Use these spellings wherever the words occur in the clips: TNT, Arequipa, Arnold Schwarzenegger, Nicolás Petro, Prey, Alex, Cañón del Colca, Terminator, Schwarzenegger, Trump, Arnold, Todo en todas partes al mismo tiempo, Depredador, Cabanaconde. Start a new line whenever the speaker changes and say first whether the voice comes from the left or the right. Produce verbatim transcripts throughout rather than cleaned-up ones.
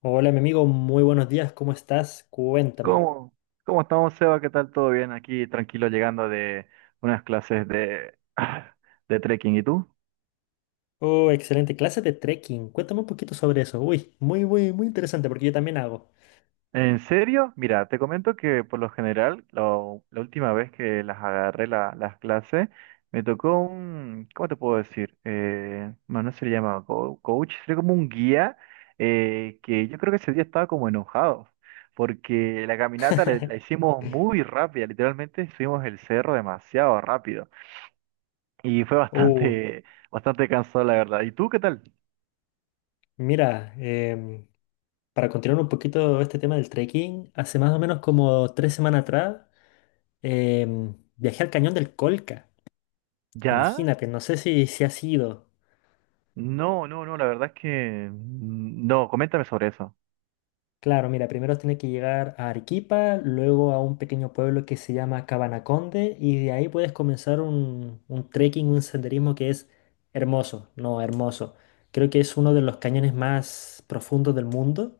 left: Hola, mi amigo, muy buenos días, ¿cómo estás? Cuéntame.
right: ¿Cómo? ¿Cómo estamos, Seba? ¿Qué tal? ¿Todo bien? Aquí tranquilo llegando de unas clases de, de trekking. ¿Y tú?
left: Oh, excelente clase de trekking. Cuéntame un poquito sobre eso. Uy, muy, muy, muy interesante porque yo también hago.
right: ¿En serio? Mira, te comento que por lo general, lo- la última vez que las agarré la- las clases, me tocó un, ¿cómo te puedo decir? Eh, bueno, no se le llama co- coach, sería como un guía, eh, que yo creo que ese día estaba como enojado, porque la caminata la, la hicimos muy rápida, literalmente subimos el cerro demasiado rápido. Y fue
left: Uh,
right: bastante, bastante cansado, la verdad. ¿Y tú qué tal?
left: mira, em, para continuar un poquito este tema del trekking, hace más o menos como tres semanas atrás em, viajé al Cañón del Colca.
right: ¿Ya?
left: Imagínate, no sé si, si has ido.
right: No, no, no, la verdad es que mm, no, coméntame sobre eso.
left: Claro, mira, primero tiene que llegar a Arequipa, luego a un pequeño pueblo que se llama Cabanaconde y de ahí puedes comenzar un, un trekking, un senderismo que es hermoso, no hermoso. Creo que es uno de los cañones más profundos del mundo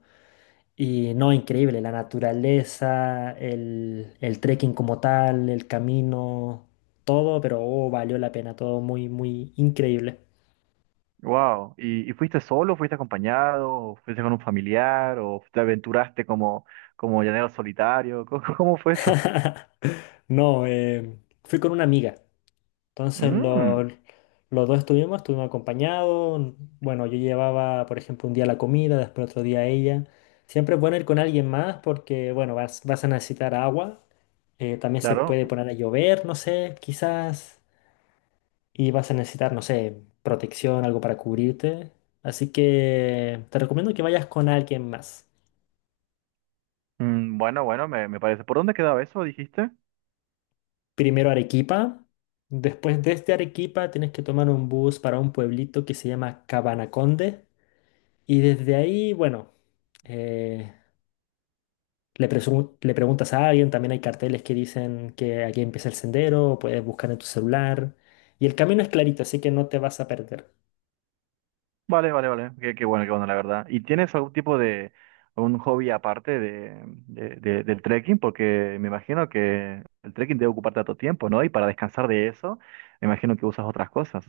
left: y no, increíble, la naturaleza, el, el trekking como tal, el camino, todo, pero oh, valió la pena, todo muy, muy increíble.
right: Wow. ¿Y, y fuiste solo, fuiste acompañado, o fuiste con un familiar, o te aventuraste como, como llanero solitario? ¿Cómo, cómo fue eso?
left: No, eh, fui con una amiga. Entonces
right: Mm,
left: los, los dos estuvimos, estuvimos acompañados. Bueno, yo llevaba, por ejemplo, un día la comida, después otro día ella. Siempre es bueno ir con alguien más porque, bueno, vas, vas a necesitar agua. Eh, también se
right: claro.
left: puede poner a llover, no sé, quizás. Y vas a necesitar, no sé, protección, algo para cubrirte. Así que te recomiendo que vayas con alguien más.
right: Mm, bueno, bueno, me, me parece. ¿Por dónde quedaba eso, dijiste?
left: Primero Arequipa. Después desde Arequipa tienes que tomar un bus para un pueblito que se llama Cabanaconde. Y desde ahí, bueno. eh, le, presu- Le preguntas a alguien, también hay carteles que dicen que aquí empieza el sendero, puedes buscar en tu celular. Y el camino es clarito, así que no te vas a perder.
right: Vale, vale, vale. Qué, qué bueno, qué bueno, la verdad. ¿Y tienes algún tipo de, algún hobby aparte de, de- de- del trekking? Porque me imagino que el trekking debe ocupar tanto tiempo, ¿no? Y para descansar de eso, me imagino que usas otras cosas.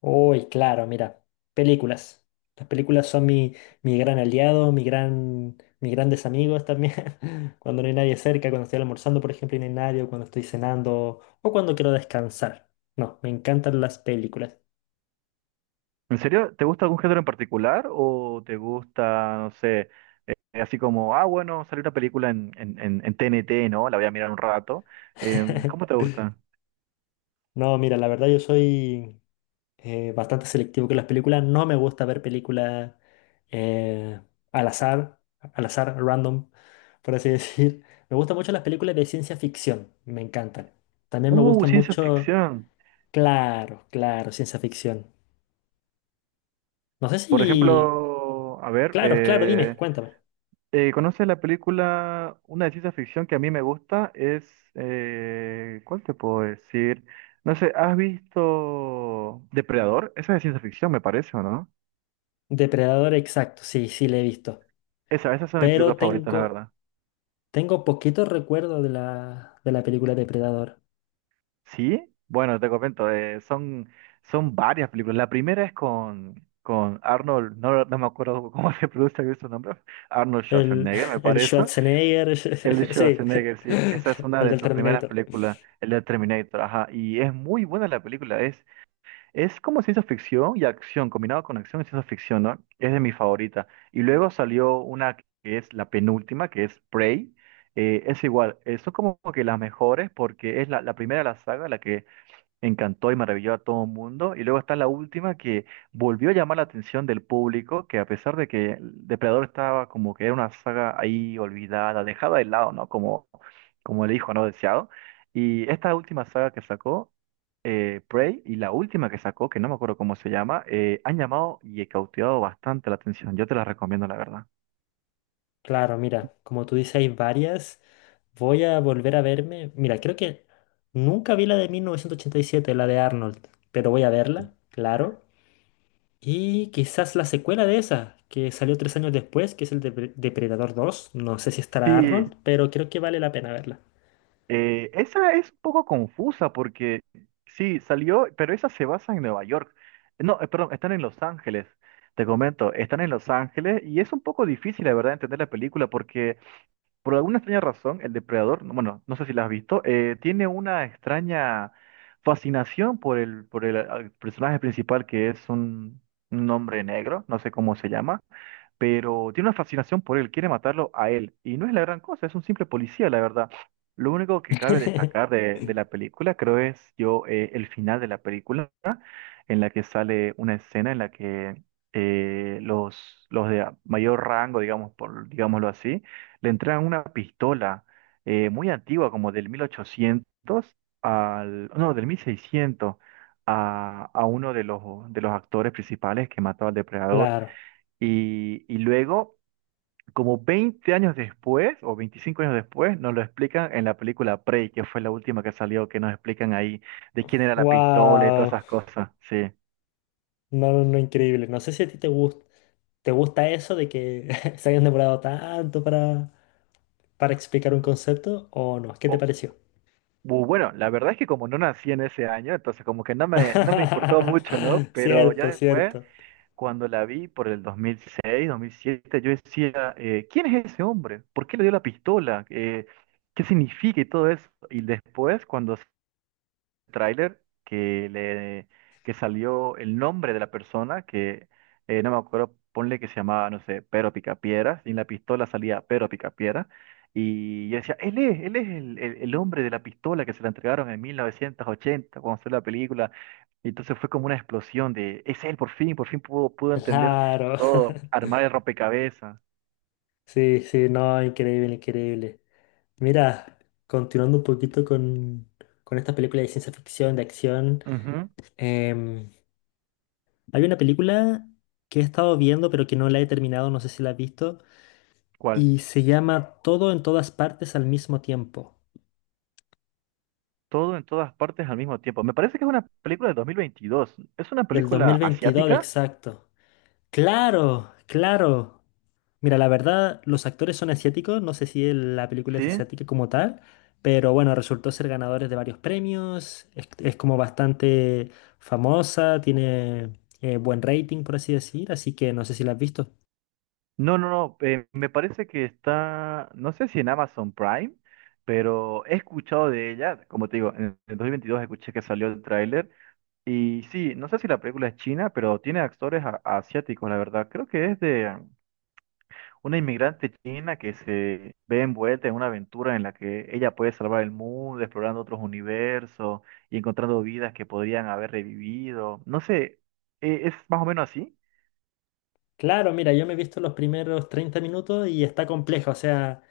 left: Uy, claro, mira, películas. Las películas son mi, mi gran aliado, mi gran, mis grandes amigos también. Cuando no hay nadie cerca, cuando estoy almorzando, por ejemplo, y no hay nadie, o cuando estoy cenando, o cuando quiero descansar. No, me encantan las películas.
right: ¿En serio? ¿Te gusta algún género en particular? ¿O te gusta, no sé, así como, ah, bueno, salió una película en, en, en, en T N T, ¿no? La voy a mirar un rato. Em, ¿cómo te gusta?
left: No, mira, la verdad yo soy eh, bastante selectivo con las películas. No me gusta ver películas eh, al azar, al azar, random, por así decir. Me gustan mucho las películas de ciencia ficción, me encantan. También me
right: Uh,
left: gustan
right: ciencia
left: mucho,
right: ficción.
left: claro, claro, ciencia ficción. No sé
right: Por
left: si...
right: ejemplo, a ver.
left: Claro, claro, dime,
right: eh,
left: cuéntame.
right: Eh, ¿conoces la película? Una de ciencia ficción que a mí me gusta es, eh, ¿cuál te puedo decir? No sé, ¿has visto Depredador? Esa es de ciencia ficción, me parece, ¿o no?
left: Depredador exacto, sí, sí, le he visto.
right: Esa, esas son mis películas
left: Pero
right: favoritas, la
left: tengo,
right: verdad.
left: tengo poquito recuerdo de la, de la película Depredador.
right: ¿Sí? Bueno, te comento, eh, son, son varias películas. La primera es con, con Arnold, no, no me acuerdo cómo se pronuncia bien su nombre, Arnold
left: El,
right: Schwarzenegger, me
left: el
right: parece.
left: Schwarzenegger,
right: El de
left: sí,
right: Schwarzenegger, sí, esa es una
left: el
right: de
left: del
right: sus primeras
left: Terminator.
right: películas, el de Terminator, ajá, y es muy buena la película. Es Es como ciencia ficción y acción, combinado con acción y ciencia ficción, ¿no? Es de mi favorita. Y luego salió una que es la penúltima, que es Prey. Eh, es igual, eh, son como que las mejores porque es la, la primera de la saga, la que encantó y maravilló a todo el mundo. Y luego está la última que volvió a llamar la atención del público, que a pesar de que Depredador estaba como que era una saga ahí olvidada, dejada de lado, ¿no? Como, como el hijo no deseado. Y esta última saga que sacó, eh, Prey, y la última que sacó, que no me acuerdo cómo se llama, eh, han llamado y cautivado bastante la atención. Yo te las recomiendo, la verdad.
left: Claro, mira, como tú dices, hay varias. Voy a volver a verme. Mira, creo que nunca vi la de mil novecientos ochenta y siete, la de Arnold, pero voy a verla, claro. Y quizás la secuela de esa, que salió tres años después, que es el Depre- Depredador dos. No sé si estará
right: Sí,
left: Arnold, pero creo que vale la pena verla.
right: Eh, esa es un poco confusa porque sí, salió, pero esa se basa en Nueva York. No, eh, perdón, están en Los Ángeles. Te comento, están en Los Ángeles y es un poco difícil, la verdad, entender la película porque por alguna extraña razón el depredador, no, bueno, no sé si la has visto, eh, tiene una extraña fascinación por el, por el eh, personaje principal que es un, un hombre negro, no sé cómo se llama, pero tiene una fascinación por él, quiere matarlo a él. Y no es la gran cosa, es un simple policía, la verdad. Lo único que cabe destacar de, de la película, creo, es yo, eh, el final de la película, en la que sale una escena en la que eh, los, los de mayor rango, digamos, por, digámoslo así, le entregan una pistola, eh, muy antigua, como del mil ochocientos al, no, del mil seiscientos a, a uno de los, de los actores principales que mató al depredador.
left: Claro.
right: Y, y luego, como veinte años después, o veinticinco años después, nos lo explican en la película Prey, que fue la última que salió, que nos explican ahí de quién era la pistola y todas
left: ¡Wow!
right: esas cosas. Sí.
left: No, no, no, increíble. No sé si a ti te gusta, te gusta eso de que se hayan demorado tanto para, para explicar un concepto o no. ¿Qué te
right: O-
left: pareció?
right: bu- bueno, la verdad es que como no nací en ese año, entonces como que no me, no me importó mucho, ¿no? Pero ya
left: Cierto,
right: después,
left: cierto.
right: cuando la vi por el dos dos mil seis dos mil siete, yo decía, eh, ¿quién es ese hombre? ¿Por qué le dio la pistola? Eh, ¿qué significa y todo eso? Y después, cuando tráiler que le que salió el nombre de la persona que eh, no me acuerdo, ponle que se llamaba, no sé, Pero Picapiedra, y en la pistola salía Pero Picapiedra, y yo decía, él es, él es el, el, el hombre de la pistola que se la entregaron en mil novecientos ochenta cuando salió la película. Y entonces fue como una explosión de, es él, por fin, por fin pudo, pudo entender
left: Claro.
right: todo, armar el rompecabezas.
left: Sí, sí, no, increíble, increíble. Mira, continuando un poquito con, con esta película de ciencia ficción, de acción,
right: Ujú.
left: em, hay una película que he estado viendo pero que no la he terminado, no sé si la has visto,
right: ¿Cuál?
left: y se llama Todo en todas partes al mismo tiempo,
right: Todo en todas partes al mismo tiempo. Me parece que es una película de dos mil veintidós. ¿Es una
left: del
right: película
left: dos mil veintidós
right: asiática?
left: exacto. Claro, claro. Mira, la verdad, los actores son asiáticos, no sé si el- la película
right: ¿Sí?
left: es asiática como tal, pero bueno, resultó ser ganadores de varios premios, es, es como bastante famosa, tiene eh, buen rating, por así decir, así que no sé si la has visto.
right: No, no, no. Eh, me parece que está, no sé si en Amazon Prime, pero he escuchado de ella. Como te digo, en el dos mil veintidós escuché que salió el tráiler. Y sí, no sé si la película es china, pero tiene actores a- asiáticos, la verdad. Creo que es de um, una inmigrante china que se ve envuelta en una aventura en la que ella puede salvar el mundo, explorando otros universos y encontrando vidas que podrían haber revivido. No sé, eh, ¿es más o menos así?
left: Claro, mira, yo me he visto los primeros treinta minutos y está compleja, o sea,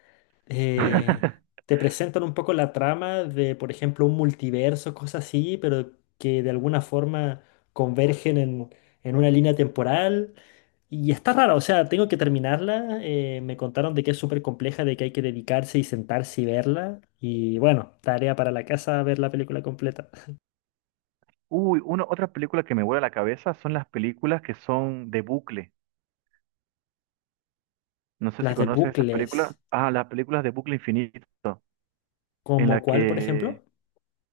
left: eh, te presentan un poco la trama de, por ejemplo, un multiverso, cosas así, pero que de alguna forma convergen en, en una línea temporal. Y está raro, o sea, tengo que terminarla. Eh, me contaron de que es súper compleja, de que hay que dedicarse y sentarse y verla. Y bueno, tarea para la casa ver la película completa.
right: Uy, una, otra película que me vuela la cabeza son las películas que son de bucle. No sé si
left: Las de
right: conoces esas películas.
left: bucles,
right: Ah, las películas de bucle infinito, en
left: ¿como
right: la
left: cuál, por
right: que
left: ejemplo?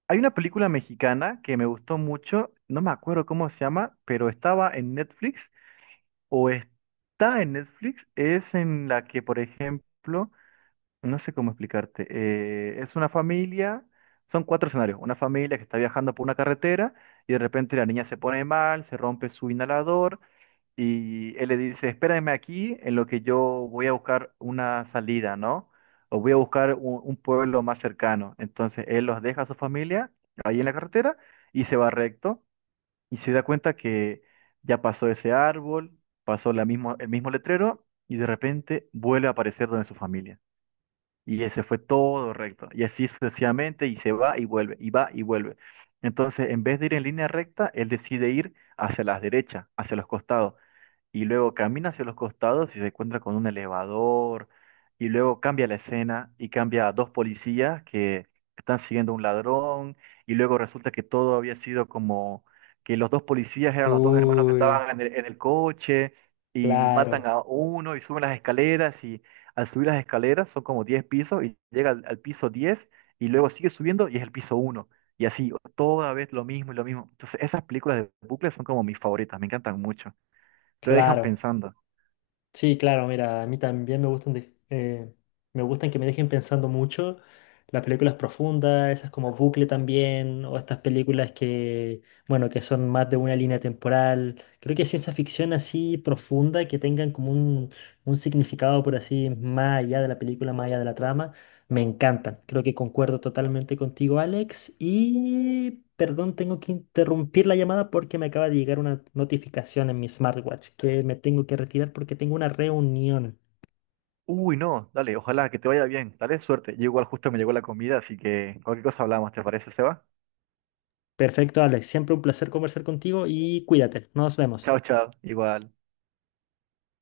right: hay una película mexicana que me gustó mucho, no me acuerdo cómo se llama, pero estaba en Netflix o está en Netflix, es en la que, por ejemplo, no sé cómo explicarte, eh, es una familia, son cuatro escenarios, una familia que está viajando por una carretera y de repente la niña se pone mal, se rompe su inhalador. Y él le dice, espérame aquí en lo que yo voy a buscar una salida, ¿no? O voy a buscar un, un pueblo más cercano. Entonces él los deja a su familia ahí en la carretera y se va recto y se da cuenta que ya pasó ese árbol, pasó la mismo, el mismo letrero y de repente vuelve a aparecer donde su familia. Y ese fue todo recto. Y así sucesivamente y se va y vuelve, y va y vuelve. Entonces, en vez de ir en línea recta, él decide ir hacia las derechas, hacia los costados, y luego camina hacia los costados y se encuentra con un elevador, y luego cambia la escena y cambia a dos policías que están siguiendo a un ladrón, y luego resulta que todo había sido como que los dos policías eran los dos hermanos que
left: Uy,
right: estaban en el, en el coche, y matan
left: claro,
right: a uno y suben las escaleras, y al subir las escaleras son como diez pisos, y llega al, al piso diez y luego sigue subiendo y es el piso uno. Y así, toda vez lo mismo y lo mismo. Entonces, esas películas de bucles son como mis favoritas, me encantan mucho. Te dejan
left: claro.
right: pensando.
left: Sí, claro, mira, a mí también me gustan, de- eh, me gustan que me dejen pensando mucho. Las películas profundas, esas como Bucle también, o estas películas que, bueno, que son más de una línea temporal. Creo que ciencia ficción así profunda, que tengan como un, un significado por así, más allá de la película, más allá de la trama. Me encantan. Creo que concuerdo totalmente contigo, Alex. Y perdón, tengo que interrumpir la llamada porque me acaba de llegar una notificación en mi smartwatch que me tengo que retirar porque tengo una reunión.
right: Uy, no, dale, ojalá que te vaya bien. Dale, suerte. Yo igual justo me llegó la comida, así que cualquier cosa hablamos, ¿te parece, Seba?
left: Perfecto, Alex. Siempre un placer conversar contigo y cuídate. Nos vemos.
right: Chao, chao. Igual.